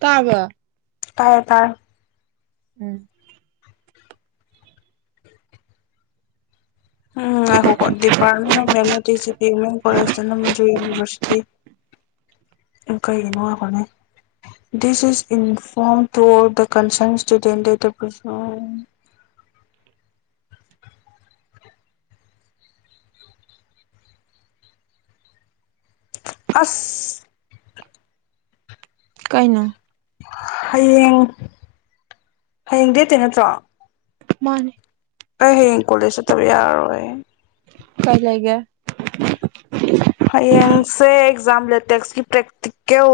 ꯇꯥꯕ ꯇꯥꯔꯦ ꯇꯥꯔꯦ ꯎꯝ ꯎꯝ ꯉꯥꯏꯈꯣꯀꯣ department of mathematics G P women college Dhanamanjuri university ꯀꯩꯒꯤꯅꯣ ꯍꯥꯏꯕꯅꯦ this is inform to the concern student that ꯑꯁ ꯀꯩꯅꯣ ꯍꯌꯦꯡ ꯍꯌꯦꯡ ꯗꯦꯠ ꯅꯠꯇ꯭ꯔꯣ ꯃꯥꯅꯤ ꯑꯩ ꯍꯌꯦꯡ ꯀꯣꯂꯦꯖ ꯆꯠꯇꯕ ꯌꯥꯔꯔꯣꯏ ꯀꯥꯏ ꯂꯩꯒꯦ ꯍꯌꯦꯡꯁꯦ ꯑꯦꯛꯖꯥꯝ ꯂꯦꯇꯦꯛꯁꯀꯤ ꯄ꯭ꯔꯦꯛꯇꯤꯀꯦꯜ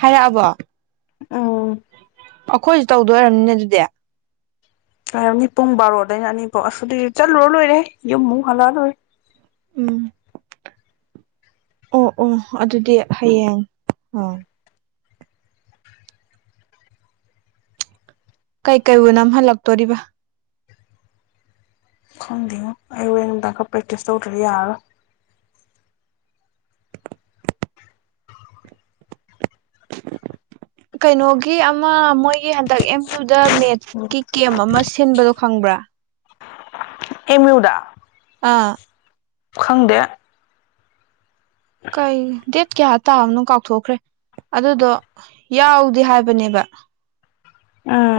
ꯍꯥꯏꯔꯛꯑꯕꯣ ꯎꯝ ꯑꯈꯣꯏꯁꯨ ꯇꯧꯗꯣꯏ ꯑꯣꯢꯔꯝꯅꯤꯅꯦ ꯑꯗꯨꯗꯤ ꯍꯥꯏꯔꯝꯅꯤ ꯄꯨꯡ ꯕꯥꯔꯣꯗꯩ ꯑꯅꯤꯐꯧ ꯑꯗꯤ ꯆꯠꯂꯨꯔ ꯂꯣꯏꯔꯦ ꯌꯨꯝꯃꯨꯛ ꯍꯜꯂꯛꯑ ꯂꯣꯏꯔꯦ ꯎꯝ ꯑꯣ ꯑꯣ ꯑꯗꯨꯗꯤ ꯍꯌꯦꯡ ꯑꯝ ꯀꯩ ꯀꯩ ꯑꯣꯏ ꯅꯝꯍꯜꯂꯛꯇꯣꯔꯤꯕ ꯈꯪꯗꯦꯉꯣ ꯑꯩ ꯍꯣꯔꯦꯟ ꯅꯨꯡꯗꯥꯡ ꯈꯔ ꯄꯔꯦꯛꯇꯤꯁ ꯇꯧꯗ꯭ꯔꯗꯤ ꯌꯥꯔꯔꯣꯢ ꯀꯩꯅꯣꯒꯤ ꯑꯃ ꯃꯣꯏ ꯑꯩ ꯍꯟꯗꯛ ꯑꯦꯝ ꯌꯨꯗ ꯃꯦꯠꯁꯀꯤ ꯀꯦꯝ ꯑꯃ ꯁꯤꯟꯕꯗꯣ ꯈꯪꯕ꯭ꯔꯥ ꯑꯦꯝ ꯌꯨ ꯗ ꯑꯥ ꯈꯪꯗꯦ ꯀꯥꯏ ꯗꯦꯠ ꯀꯌꯥ ꯇꯥꯕꯅꯣ ꯀꯥꯎꯊꯣꯛꯈ꯭ꯔꯦ ꯑꯗꯨꯗꯣ ꯌꯥꯎꯗꯤ ꯍꯥꯏꯕꯅꯦꯕ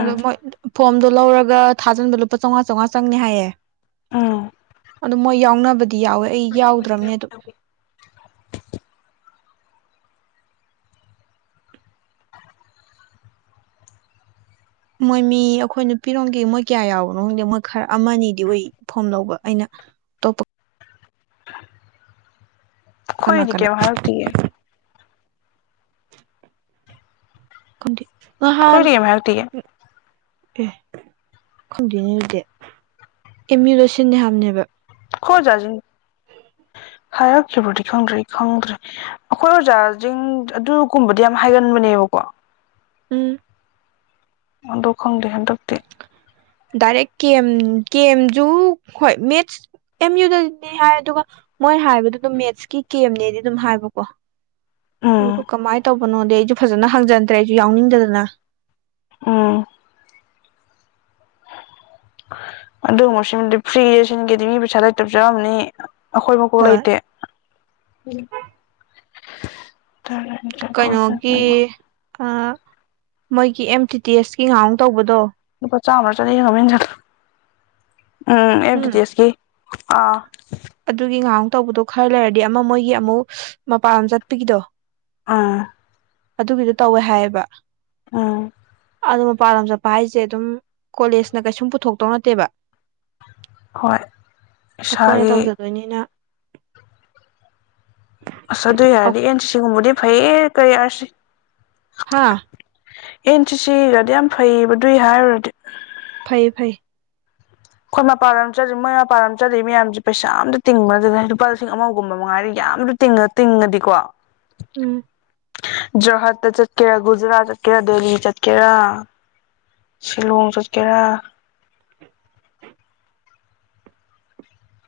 ꯑꯗꯣ ꯃꯣꯏ ꯐꯣꯝꯗꯣ ꯂꯧꯔꯒ ꯊꯥꯖꯤꯟꯕ ꯂꯨꯄꯥ ꯆꯧꯉꯥ ꯆꯧꯉꯥ ꯆꯪꯅꯤ ꯍꯥꯏꯌꯦ ꯎꯝ ꯑꯗꯨ ꯃꯣꯏ ꯌꯥꯎꯅꯕ ꯗꯤ ꯌꯥꯎꯋꯦ ꯑꯩ ꯌꯥꯎꯗ꯭ꯔꯕꯅꯦ ꯑꯗꯨꯝ ꯃꯣꯏ ꯃꯤ ꯑꯩꯈꯣꯏ ꯅꯨꯄꯤꯔꯣꯝꯒꯤ ꯃꯣꯏ ꯀꯌꯥ ꯌꯥꯎꯕꯅꯣ ꯈꯪꯗꯦ ꯃꯣꯏ ꯈꯔ ꯑꯃꯗꯤ ꯐꯣꯝ ꯂꯧꯕ ꯑꯩꯅ ꯑꯇꯣꯞꯄ ꯀꯅꯥ ꯈꯣꯏꯗꯤ ꯀꯅꯥ ꯀꯩꯝ ꯍꯥꯏꯔꯛꯇꯦ [unintelligible] ꯃꯍꯥꯟ ꯑꯩꯈꯣꯏꯗꯤ ꯀꯩꯝ ꯍꯥꯏꯔꯛꯇꯤꯌꯦ ꯑꯦ ꯈꯪꯗꯦꯅꯦ ꯑꯗꯨꯗꯤ ꯑꯦꯝ ꯌꯨꯗ ꯁꯤꯟꯅꯤ ꯍꯥꯏꯕꯅꯦꯕ ꯈꯣꯖꯥꯖꯤꯡ ꯍꯥꯏꯔꯛꯈꯤꯕꯗꯤ ꯈꯪꯗ꯭ꯔꯦ ꯈꯪꯗ꯭ꯔꯦ ꯑꯩꯈꯣꯏ ꯑꯣꯖꯥꯁꯤꯡ ꯑꯗꯨꯒꯨꯝꯕꯗꯤ ꯌꯥꯝ ꯍꯥꯏꯒꯟꯕꯅꯦꯕꯀꯣ ꯎꯝ ꯍꯟꯗꯣꯛ ꯈꯪꯗꯦ ꯍꯟꯗꯛꯇꯤ ꯗꯥꯏꯔꯦꯛ ꯀꯦꯝ ꯀꯦꯝꯦꯝꯁꯨ ꯍꯣꯏ ꯃꯦꯠꯁ ꯑꯦꯝ ꯌꯨꯗꯅꯦ ꯍꯥꯏ ꯑꯗꯨꯒ ꯃꯣꯏ ꯍꯥꯏꯕꯗꯨ ꯑꯗꯨꯝ ꯃꯦꯠꯁꯀꯤ ꯀꯦꯝꯅꯦꯗꯤ ꯑꯗꯨꯝ ꯍꯥꯏꯕꯀꯣ ꯑꯗꯨ ꯎꯝ ꯀꯃꯥꯏ ꯇꯄꯅꯣꯗꯦ ꯁꯨ ꯐꯖꯅ ꯍꯪꯖꯟꯗ꯭ꯔꯦ ꯑꯩꯁꯨ ꯌꯥꯎꯅꯤꯡꯗꯗꯅ ꯎꯝ ꯑꯗꯨꯃꯣꯁꯤꯗꯤ ꯐ꯭ꯔꯤꯁꯤ ꯀꯦꯗꯤ ꯃꯤ ꯄꯩꯁꯥ ꯂꯩ ꯇꯕꯁꯨ ꯑꯃꯅꯤꯝꯅꯤ ꯑꯩꯈꯣꯏ ꯃ ꯀ ꯍꯣꯏ ꯂꯩꯇ ꯎꯝ ꯆ ꯍ ꯆ ꯄꯥꯎ ꯀꯩꯅꯣꯒꯤ ꯍ ꯃꯣꯏꯒꯤ ꯑꯦꯝ ꯇꯤ ꯇꯤ ꯑꯦꯁꯀꯤ ꯉꯍ ꯇꯧꯕꯗꯣ ꯄꯥ ꯆꯥ ꯑꯃꯔ ꯆ ꯂꯩꯅꯃꯤ ꯆꯠ ꯎꯝ ꯑꯦꯗꯤ ꯇꯤꯁꯀꯤ ꯑꯥ ꯑꯗꯨꯒꯤ ꯉꯥꯏꯍꯥꯛ ꯇꯧꯕꯗꯣ ꯈꯔ ꯂꯩꯔꯗꯤ ꯑꯃ ꯃꯣꯏꯒꯤ ꯑꯃꯨꯛ ꯃꯄꯥꯟ ꯆꯠꯄꯒꯤꯗꯣ ꯑꯥ ꯑꯗꯨꯒꯤꯗꯨꯣ ꯇꯧꯋꯦ ꯍꯥꯏꯌꯦꯕ ꯑ ꯑꯗꯨ ꯃꯄꯥꯟ ꯂꯝ ꯆꯠꯄ ꯍꯥꯏꯁꯦ ꯑꯗꯨꯝ ꯀꯣꯂꯦꯖꯅ ꯀꯩꯁꯨꯝ ꯄꯨꯊꯣꯛꯇꯧ ꯅꯠꯇꯦꯕ ꯍꯣꯏ ꯑꯩꯈꯣꯏꯅ ꯏꯁꯥꯒꯤ ꯇꯧꯖꯗꯣꯏꯅꯤꯅ ꯑꯁ ꯑꯗꯨꯏ ꯍꯥꯏꯔꯗꯤ ꯑꯦꯟ ꯁꯤꯒꯨꯝꯕꯗꯤ ꯐꯩꯌꯦ ꯀꯩ ꯑꯁ ꯍꯥꯥ ꯑꯦꯟ ꯁꯤ ꯁꯤꯒꯗꯤ ꯌꯥꯝ ꯐꯩꯌꯦꯕ ꯑꯗꯨꯏ ꯍꯥꯏꯔꯨꯔꯗꯤ ꯐꯩꯌꯦ ꯐꯩꯌꯦ ꯈꯣꯏ ꯃꯄꯥꯟ ꯂꯝꯗ ꯆꯠꯂꯤ ꯃꯣꯏ ꯃꯄꯥꯟ ꯂꯝ ꯆꯠꯂꯤ ꯃꯌꯥꯝꯁꯦ ꯄꯩꯁꯥ ꯑꯝꯇ ꯇꯤꯡꯕ ꯅꯠꯇꯦ ꯂꯨꯄꯥ ꯂꯤꯁꯤꯡ ꯑꯃꯒꯨꯝꯕ ꯃꯉꯥꯏꯔ ꯌꯥꯝꯁꯨ ꯇꯤꯡꯉ ꯇꯤꯡꯉꯗꯤꯀꯣ ꯎꯝ ꯖꯔꯍꯥꯠꯇ ꯆꯠꯀꯦꯔꯥ ꯒꯨꯖꯔꯥꯠ ꯆꯠꯀꯦꯔꯥ ꯗꯦꯜꯍꯤ ꯆꯠꯀꯦꯔꯥ ꯁꯤꯂꯣꯡ ꯆꯠꯀꯦꯔꯥ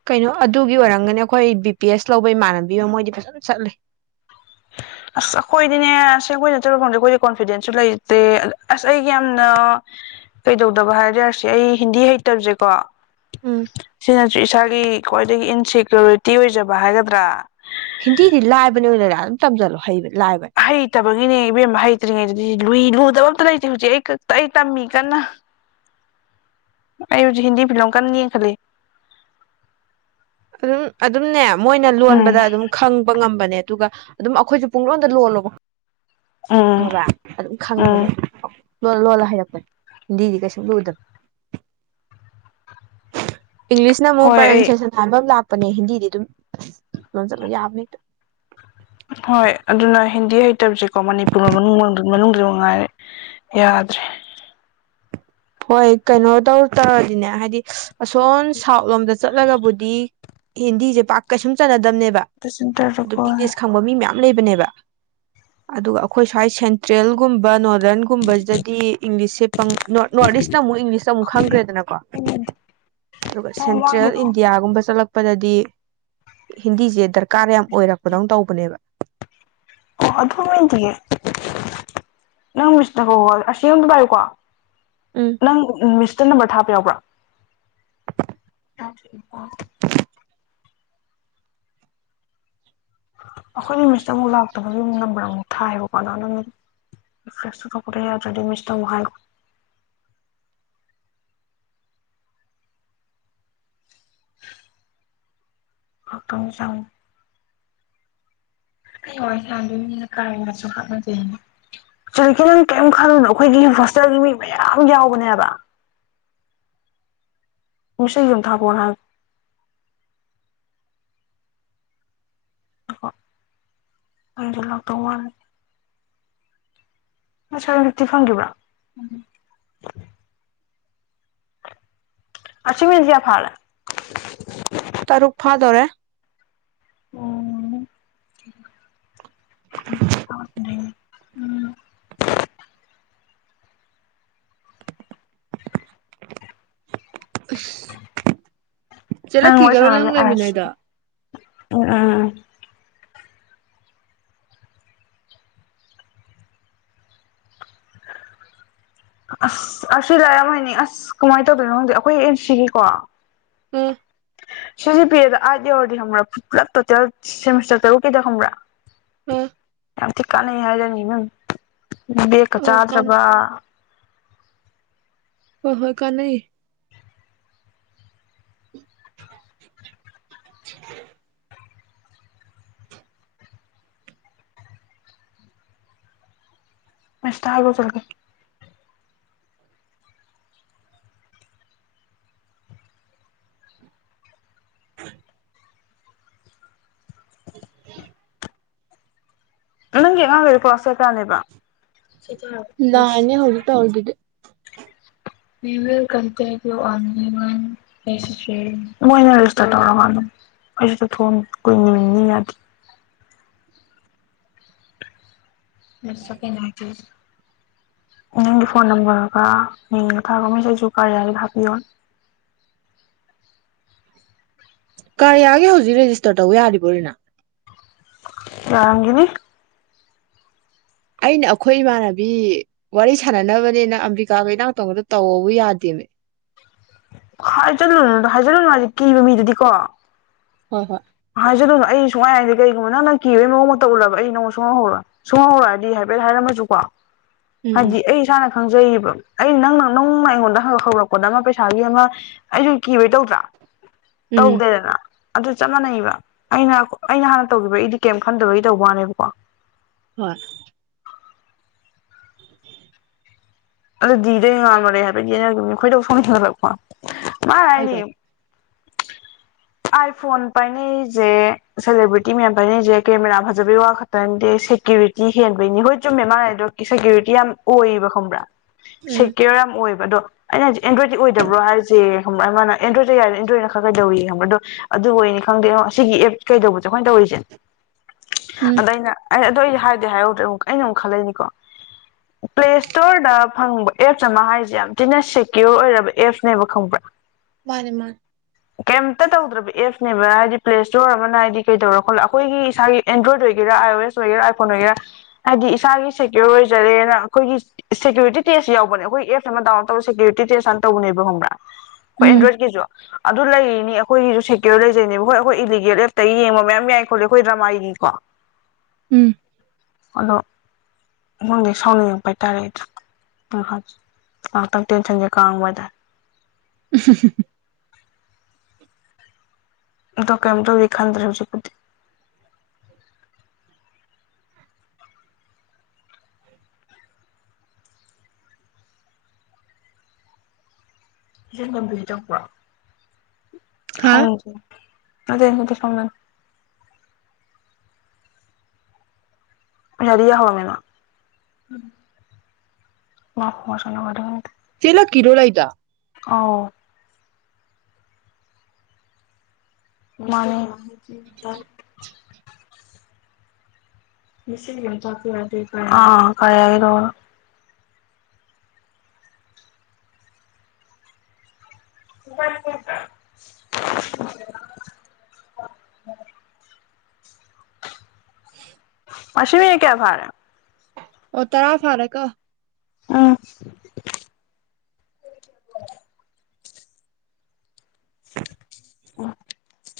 ꯀꯩꯅꯣ ꯑꯗꯨꯒꯤ ꯑꯣꯏꯔꯝꯒꯅꯤ ꯑꯩꯈꯣꯏ ꯕꯤ ꯄꯤ ꯑꯦꯁ ꯂꯧꯕ ꯏꯃꯥꯟꯅꯕꯤ ꯑꯃ ꯃꯣꯏꯗꯤ ꯐꯖꯅ ꯆꯠꯂꯤꯦ ꯑꯁ ꯑꯩꯈꯣꯏꯗꯤꯅꯦ ꯑꯁ ꯑꯩꯈꯣꯏ ꯆꯠꯇꯠꯂꯗ ꯑꯩꯈꯣꯏꯗꯤꯅꯦ ꯀꯣꯟꯐꯤꯗꯦꯟꯁꯁꯨ ꯂꯩꯇꯦ ꯑꯁ ꯑꯩꯒꯤ ꯌꯥꯝꯅ ꯀꯩꯗꯧꯗꯕ ꯍꯥꯏꯖꯔꯗꯤ ꯑꯩ ꯍꯤꯟꯗꯤ ꯍꯩꯇꯕꯁꯦꯀꯣ ꯎꯝ ꯁꯤꯅꯁꯨ ꯏꯁꯥꯒꯤ ꯈ꯭ꯋꯥꯏꯗꯒꯤ ꯏꯟꯁꯦꯀ꯭ꯌꯨꯔꯤꯇꯤ ꯑꯣꯏꯖꯕ ꯍꯥꯏꯒꯗ꯭ꯔꯥ ꯍꯤꯟꯗꯤꯗꯤ ꯂꯥꯏꯕꯅꯦ ꯑꯣꯏꯅꯔꯥ ꯑꯗꯨꯝ ꯇꯝꯁꯤꯜꯂꯣ ꯍꯩꯕꯅꯦ ꯍꯩꯇꯕꯒꯤꯅꯦ ꯏꯕꯦꯝꯃ ꯍꯩꯇ꯭ꯔꯤꯉꯩꯗꯗꯤ ꯂꯨꯏ ꯂꯨ ꯗꯕ ꯑꯝꯇ ꯂꯩꯇꯦ ꯍꯧꯖꯤꯛ ꯑꯩ ꯀ ꯑꯩ ꯇꯝꯃꯤ ꯀꯟꯅ ꯑꯩ ꯍꯧꯖꯤꯛ ꯍꯤꯟꯗꯤ ꯐꯤꯂꯝ ꯀꯟꯅ ꯌꯦꯡꯈꯠꯂꯤ ꯑꯗꯨꯝ ꯑꯗꯨꯝꯅꯦ ꯃꯣꯏꯅ ꯎꯝ ꯂꯣꯟꯕꯗ ꯑꯗꯨꯝ ꯈꯪꯕ ꯉꯝꯕꯅꯦ ꯑꯗꯨꯒ ꯑꯗꯨꯝ ꯑꯩꯈꯣꯏꯁꯨ ꯄꯨꯡꯂꯣꯟꯗ ꯂꯣꯜꯂꯣꯕ ꯎꯝ ꯈꯪꯉꯕ ꯑꯗꯨꯝ ꯎꯝ ꯈꯪꯕꯅꯦ ꯂꫭꯜ ꯂꯣꯜꯂ ꯍꯩꯔꯛꯄꯅꯦ ꯍꯤꯟꯗꯤꯗꯤ ꯀꯩꯁꯨ ꯂꯨꯗꯝ ꯏꯪꯂꯤꯁ ꯅ ꯃꯨꯛ ꯍꯣꯏ ꯑꯩ ꯄ꯭ꯔꯅꯟꯁꯦꯁꯟ ꯂꯥꯛꯄꯅꯦ ꯍꯤꯟꯗꯤꯗꯤ ꯑꯗꯨꯝ ꯂꯣꯟꯖꯜꯂꫭ ꯌꯥꯕꯅꯦ ꯍꯦꯇ ꯍꯣꯏ ꯑꯗꯨꯅ ꯍꯤꯟꯗꯤ ꯍꯩꯇꯕꯁꯦꯀꯣ ꯃꯅꯤꯄꯨꯔꯅ ꯃꯅꯨꯡ ꯃꯅꯨꯡꯗ ꯃꯉꯥꯏꯔꯦ ꯌꯥꯗ꯭ꯔꯦ ꯍꯣꯏ ꯀꯩꯅꯣ ꯇꯧ ꯇꯧꯔꯗꯤꯅꯦ ꯍꯥꯏꯗꯤ ꯑꯁꯣꯝ ꯁꯥꯎꯠ ꯂꯣꯝꯗ ꯆꯠꯂꯒꯕꯨꯗꯤ ꯍꯤꯟꯗꯤꯁꯦ ꯄꯥꯛ ꯀꯩꯁꯨꯝ ꯆꯟꯅ ꯗꯝꯅꯦꯕ ꯁꯦꯟꯇꯔꯗ ꯑꯗꯨꯝ ꯀꯣ ꯏꯪꯂꯤꯁ ꯈꯪꯕ ꯃꯤ ꯃꯌꯥꯝ ꯂꯩꯕꯅꯦꯕ ꯑꯗꯨꯒ ꯑꯈꯣꯏ ꯁ꯭ꯋꯥꯏ ꯁꯦꯟꯇ꯭ꯔꯦꯜꯒꯨꯝꯕ ꯅꫭꯔꯠ ꯔꯟꯒꯨꯝꯕꯁꯤꯗꯗꯤ ꯏꯪꯂꯤꯁꯁꯦ ꯄꯪ ꯅꯣꯠ ꯅꯣꯔꯠ ꯏꯁꯅ ꯑꯃꯨꯛ ꯏꯪꯂꯤꯁꯇ ꯑꯃꯨꯛ ꯈꯪꯗꯦ ꯈꯪꯒ꯭ꯔꯦꯗꯅꯀꯣ ꯑꯗꯨꯒ ꯅꯪ ꯁꯦꯟꯇ꯭ꯔꯦꯜ ꯃꯃꯥꯡꯒꯤꯗꯣ ꯏꯟꯗꯤꯌꯥꯒꯨꯝꯕ ꯆꯠꯂꯛꯄꯗꯗꯤ ꯍꯤꯟꯗꯤꯁꯦ ꯗꯔꯀꯥꯔ ꯌꯥꯝ ꯑꯣꯏꯔꯛꯄꯗꯧꯅ ꯇꯧꯕꯅꯦꯕ ꯑꯣ ꯑꯗꯨ ꯅꯠꯇꯤꯌꯦ ꯅꯪ ꯃꯤꯁꯅꯒ ꯋꯥꯏ ꯑꯁꯤ ꯑꯝ ꯄꯥꯏꯌꯨꯀꯣ ꯎꯝ ꯅꯪ ꯃꯤꯁ ꯇ ꯅꯝꯕꯔ ꯊꯥꯕ ꯌꯥꯎꯕ꯭ꯔꯥ ꯑꯩꯈꯣꯏꯅ ꯃꯤꯁꯇ ꯑꯃꯨꯛ ꯂꯥꯛꯇꯕꯒꯤ ꯑꯃꯨꯛ ꯅꯝꯕꯔ ꯑꯃꯨꯛ ꯊꯥꯏꯌꯦꯕꯀꯣ ꯀꯅꯥꯅꫭꯝ ꯔꯤꯐ꯭ꯔꯦꯁ ꯆꯠꯊꫭꯛꯄꯗ ꯌꯥꯗ꯭ꯔꯗꯤ ꯃꯤꯁꯇ ꯑꯃꯨꯛ ꯍꯥꯏꯈꯣ [inaudible] ꯉꯍꯥꯛꯇꯪ ꯆꯪ ꯑꯩ ꯋꯥꯔꯤ [unintelligible] ꯀꯔꯤꯀꯥ ꯅꯪ ꯀꯔꯤꯝ ꯈꯜꯂꯨꯅꯣ ꯑꯩꯈꯣꯏꯒꯤ ꯍꯣꯁꯇꯦꯜꯒꯤ ꯃꯤ ꯃꯌꯥꯝ ꯌꯥꯎꯕꯅꯦꯕ ꯃꯤꯁꯨ ꯌꯨꯝ [unintelligible] ꯑꯍ ꯍꯟꯖꯤꯜ ꯂꯛꯇ ꯋꯥꯅꯤ [unintelligible] ꯃꯁꯔ ꯃꯛꯇꯤ ꯈꯪꯒꯤꯕ꯭ꯔꯥ [unintelligible] ꯑꯁꯤ ꯃꯤꯅꯠ ꯀꯌꯥ ꯐꯥꯔꯦ ꯇꯔꯨꯛ ꯐꯥꯗꯣꯔꯦ ꯎꯝ ꯎꯝ ꯎꯝ ꯆꯦ ꯂꯛꯀꯤꯒꯔꯣ ꯅꯪ ꯂꯩꯃꯤꯟꯅꯩꯗꫭ ꯑ ꯑꯥ ꯑꯁ ꯑꯩ ꯂꯥꯏꯔꯤꯛ ꯌꯥꯝ ꯍꯩꯅꯤꯡꯏ ꯑꯁ ꯀꯃꯥꯏꯅ ꯇꯧꯗꯣꯏꯅꯣ ꯈꯪꯗꯦ ꯑꯈꯣꯏ ꯑꯦꯝ ꯁꯤꯒꯤꯀꯣ ꯎꯝ ꯁꯤꯁꯤ ꯄꯤ ꯑꯦꯗ ꯑꯥꯏꯠ ꯌꯧꯔꯗꯤ ꯈꯪꯕ꯭ꯔꯥ ꯄꯨꯂꯞ ꯇꯣꯇꯦꯜ ꯁꯦꯃꯤꯁꯇꯔ ꯇꯔꯨꯛꯀꯤꯗ ꯈꯪꯕ꯭ꯔꯥ ꯎꯝ ꯌꯥꯝ ꯊꯤ ꯀꯥꯟꯅꯩ ꯍꯥꯏꯔꯅꯤ ꯏꯃꯦꯝ ꯕꯦꯛꯀ ꯑ ꯀꯥꯟ ꯆꯥꯗ꯭ꯔꯕ ꯍꯣꯏ ꯍꯣꯏ ꯀꯥꯟꯅꯩ [unintelligible] ꯃꯦꯁꯇ ꯍꯥꯏꯕ ꯆꯔꯒꯦ [unintelligible] ꯅꯪꯒꯤ ꯑꯉꯥꯡ ꯈꯩꯗꯣ ꯀꯂ꯭ꯥꯁ ꯀꯌꯥ ꯀꯥꯅꯦꯕ ꯅꯥꯏꯟꯅꯦ ꯍꯧꯖꯤꯛ ꯇꯧꯔꯤꯗꯨꯗꯤ ꯃꯣꯏꯅꯁ ꯇꯧꯔ ꯑꯩꯁꯨ ꯊꯣꯡ ꯀꯨꯏꯅꯤ ꯌꯥꯗꯦ [unintelligible] ꯅꯪꯒꯤ ꯐꯣꯟ ꯅꯝꯕꯔꯒ ꯃꯤꯡꯒ ꯊꯥꯔꯛꯑꯣ ꯃꯤꯁ ꯑꯩꯒꯤꯁꯨ ꯀꯔꯤꯌꯥꯔꯒꯤꯗ ꯍꯥꯞꯄꯤꯌꯣ ꯀꯔꯌꯥꯒꯤ ꯍꯧꯖꯤꯛ ꯔꯦꯖꯤꯁꯇꯔ ꯇꯧꯕ ꯌꯥꯔꯤꯕꯣꯔꯤꯅ ꯌꯥꯔꯝꯈꯤꯅꯤ ꯑꯩꯅ ꯑꯩꯈꯣꯏ ꯏꯃꯥꯟꯅꯕꯤ ꯋꯥꯔꯤ ꯁꯥꯟꯅꯅꯕꯅꯤꯅ ꯑꯝꯕꯤꯀꯥꯒ ꯏꯅꯥꯎꯒ ꯇꯧꯕꯗꯣ ꯇꯧꯑꯣꯕꯨ ꯌꯥꯗꯦꯅꯦ ꯍꯥꯏꯖꯟꯂꯨꯅꯨꯗ ꯍꯥꯏꯖꯜꯂꯨꯅꯨ ꯍꯥꯏꯗꯤ ꯀꯤꯕ ꯃꯤꯗꯨꯗꯤꯀꯣ ꯍꯣꯏ ꯍꯣꯏ ꯍꯥꯏꯖꯟꯅꯨ ꯑꯩ ꯁꯨꯡ ꯍꯥꯏꯗꯦ ꯀꯩꯒꯨꯝꯕ ꯅꯪ ꯅꯪ ꯀꯤꯕꯒꯤ ꯃꯑꯣꯡ ꯃꯇꯧ ꯎꯂꯕ ꯑꯩ ꯅꯣꯡꯃ ꯁꯨꯪꯡꯍꯧ ꯍꯧꯔꯣꯏ ꯁꯨꯡꯍꯧ ꯍꯧꯔꯣꯏ ꯍꯥꯏꯗꯤ ꯍꯥꯏꯐꯦꯠ ꯍꯥꯏꯔꯝꯃꯁꯨꯀꯣ ꯎꯝ ꯎꯝ ꯍꯥꯏꯗꯤ ꯑꯩ ꯏꯁꯥꯅꯗꯤ ꯈꯪꯖꯩꯌꯦꯕ ꯑꯩ ꯅꯪꯅ ꯅꯪꯅ ꯑꯩꯉꯣꯟꯗ ꯍꯪ ꯍꯧꯔꯛꯄꯗ ꯑꯃ ꯄꯩꯁꯥꯒꯤ ꯑꯃ ꯑꯩꯁꯨ ꯀꯤꯕꯩ ꯇꯧꯗ꯭ꯔꯥ ꯎꯝ ꯇꯧꯗꯦꯗꯅ ꯑꯗꯨ ꯆꯞ ꯆꯞ ꯃꯥꯟꯅꯩꯕ ꯑꯩꯅ ꯑꯩꯅ ꯍꯥꯟꯅ ꯇꯧꯈꯤꯕ ꯑꯩꯗꯤ ꯀꯩꯝ ꯈꯟꯗꯕꯒꯤ ꯇꯧꯕ ꯋꯥꯅꯦꯕꯀꯣ ꯍꯣꯏ ꯑꯗꯨꯗꯤꯗ ꯉꯃꯔꯦ ꯍꯥꯏꯕꯗꯤ ꯑꯩꯅꯒꯤ ꯈꯣꯏꯗ ꯁꯣꯡ ꯍꯊꯜꯂꯛꯄ [unintelligible] ꯃꯥꯅ ꯀꯩ ꯍꯥꯏꯅꯦ ꯇꯧ ꯑꯥꯏ ꯐꯣꯟ ꯄꯥꯏꯅꯔꯤꯁꯦ ꯁꯦꯂꯦꯕ꯭ꯔꯤꯇꯤ ꯃꯌꯥꯝ ꯄꯥꯏꯅꯔꯤꯁꯦ ꯀꯦꯃꯦꯔꯥ ꯐꯖꯕꯩ ꯋꯥ ꯈꯛꯇ ꯅꯠꯇꯦ ꯁꯦꯀ꯭ꯌꯨꯔꯤꯇꯤ ꯍꯦꯟꯕꯩꯅꯤ ꯍꯣꯏ ꯆꯨꯝꯃꯦ ꯃꯥꯥꯅ ꯍꯥꯏꯗꯣ ꯁꯦꯀ꯭ꯌꯨꯔꯤꯇꯤ ꯌꯥꯝ ꯑꯣꯏꯌꯦꯕ ꯈꯪꯕ꯭ꯔꯥ ꯎꯝ ꯁꯦꯀ꯭ꯌꯣꯔ ꯌꯥꯝ ꯑꯣꯏꯕ ꯑꯗꯣ ꯑꯩꯅ ꯍꯧꯖꯤꯛ ꯑꯦꯟꯗꯣꯏꯗꯀꯤ ꯑꯣꯏꯗꯕ꯭ꯔꯣ ꯍꯥꯏꯔꯤꯁꯦ ꯈꯪꯕ꯭ꯔꯥ ꯃꯥꯅ ꯑꯦꯟꯗ꯭ꯔꯣꯏꯗꯠꯇ ꯌꯥꯔꯅ ꯑꯦꯟꯗ꯭ꯔꯣꯏꯗꯅ ꯈꯔ ꯀꯩꯗꯧꯋꯌꯦ ꯈꯪꯕ꯭ꯔꯥ ꯑꯗꯣ ꯑꯣꯏ ꯑꯣꯏꯅꯅꯤ ꯈꯪꯗꯦ ꯁꯤ ꯑꯦꯞ ꯀꯩꯗꯧꯕꯁꯦ ꯑꯩꯈꯣꯏꯅ ꯇꯧꯔꯤꯁꯦ ꯎꯝ ꯑꯗ ꯑꯩꯅ ꯑꯩ ꯑꯗꯨꯗꯣ ꯑꯩꯗꯤ ꯍꯥꯏꯗꯤ ꯍꯥꯏꯔꯧꯗ꯭ꯔꯦ ꯑꯃꯨꯛ ꯑꯩꯅ ꯑꯃꯨꯛ ꯈꯜꯂꯛꯅꯤꯀꯣ ꯄ꯭ꯂꯦ ꯏꯁꯇꯣꯔꯗ ꯈꯪꯕ ꯑꯦꯞꯁ ꯑꯃ ꯍꯥꯏꯔꯤꯁꯦ ꯌꯥꯝ ꯊꯤꯅ ꯁꯦꯀ꯭ꯌꯣꯔ ꯑꯣꯏꯔꯕ ꯑꯦꯞꯁꯅꯦꯕ ꯈꯪꯕ꯭ꯔꯥ ꯃꯥꯅꯦ ꯃꯥ ꯀꯩꯝꯇ ꯇꯧꯗ꯭ꯔꯕ ꯑꯦꯞꯅꯦꯕ ꯍꯥꯏꯗꯤ ꯄ꯭ꯂꯦ ꯏꯁꯇꯣꯔ ꯑꯃꯅ ꯍꯥꯏꯗꯤ ꯀꯩꯗꯧꯔ ꯈꯣꯠꯂ ꯑꯩꯈꯣꯏꯒꯤ ꯏꯁꯥꯒꯤ ꯑꯦꯟꯗ꯭ꯔꯣꯏꯗ ꯑꯣꯏꯒꯦꯔꯥ ꯑꯥꯏ ꯑꯣ ꯑꯦꯁ ꯑꯣꯏꯒꯦꯔꯥ ꯑꯥꯏꯐꯣꯟ ꯑꯣꯏꯒꯦꯔꯥ ꯍꯥꯏꯗꯤ ꯏꯁꯥꯒꯤ ꯁꯦꯀ꯭ꯌꯣꯔ ꯑꯣꯏꯖꯔꯦꯅ ꯑꯩꯈꯣꯏꯒꯤ ꯁꯦꯀ꯭ꯌꯨꯔꯤꯇꯤ ꯇꯦꯁ ꯌꯥꯎꯅꯦꯈꯣꯏ ꯑꯦ ꯑꯃꯗꯥꯎꯟ ꯇꯧꯔ ꯁꯦ꯭ꯌꯨꯔꯤꯇꯤꯦꯁ ꯑꯅ ꯇꯧꯕꯅꯦꯕ ꯈꯪꯕꯥ ꯍꯣꯏ ꯑꯦꯟꯗ꯭ꯔꯣꯏꯗꯀꯤꯁꯨ ꯑꯗꯨ ꯂꯩꯔꯤꯅꯤ ꯑꯩꯈꯣꯏꯒꯤꯁꯨ ꯁꯦꯀ꯭ꯌꯣꯔ ꯂꯩꯖꯩꯅꯦꯕ ꯍꯣꯏ ꯑꯩꯈꯣꯏ ꯏꯂꯤꯒꯦꯜ ꯑꯦꯞꯇ ꯌꯦꯡꯕ ꯃꯌꯥꯝ ꯌꯥꯏ ꯈꯣꯠꯂꯤ ꯑꯩꯈꯣꯏ ꯗꯃꯥꯏꯒꯤꯀꯣ ꯎꯝ ꯑꯗꯣ ꯅꯉꯣꯟꯗꯒꯤ ꯁꯥꯎꯅꯤꯡꯉꯛꯄ ꯍꯥꯏꯇꯥꯔꯦ ꯑꯩꯗ ꯑ ꯉꯥꯏꯍꯥꯛꯇꯪ ꯇꯦꯟꯁꯟꯁꯦ ꯀꯥꯡꯉꯣꯏꯗ [unintelligible] ꯗꯀꯥꯏ ꯑꯃꯗꯕꯤ ꯈꯥꯟꯗ꯭ꯔꯦ ꯍꯧꯖꯤ ꯀꯗꯤ ꯏ ꯉꯕꯤꯗ ꯀ ꯍꯥ ꯍꯪ ꯑꯗꯨꯗ ꯍꯇ ꯁꯪꯂꯥꯟ ꯔꯤꯌꯥ ꯍꯃꯦꯅ ꯃꯁꯗ ꯆꯂ ꯀꯤꯔꯣ ꯂ ꯏꯗ ꯑꯥꯎ ꯃꯥꯅꯦ [unintelligible] [unintelligible] [unintelligible] [unintelligible] [unintelligible] ꯑꯣ ꯇꯔꯥ ꯐꯔꯦꯀꫭ ꯑꯥ [unintelligible] [unintelligible]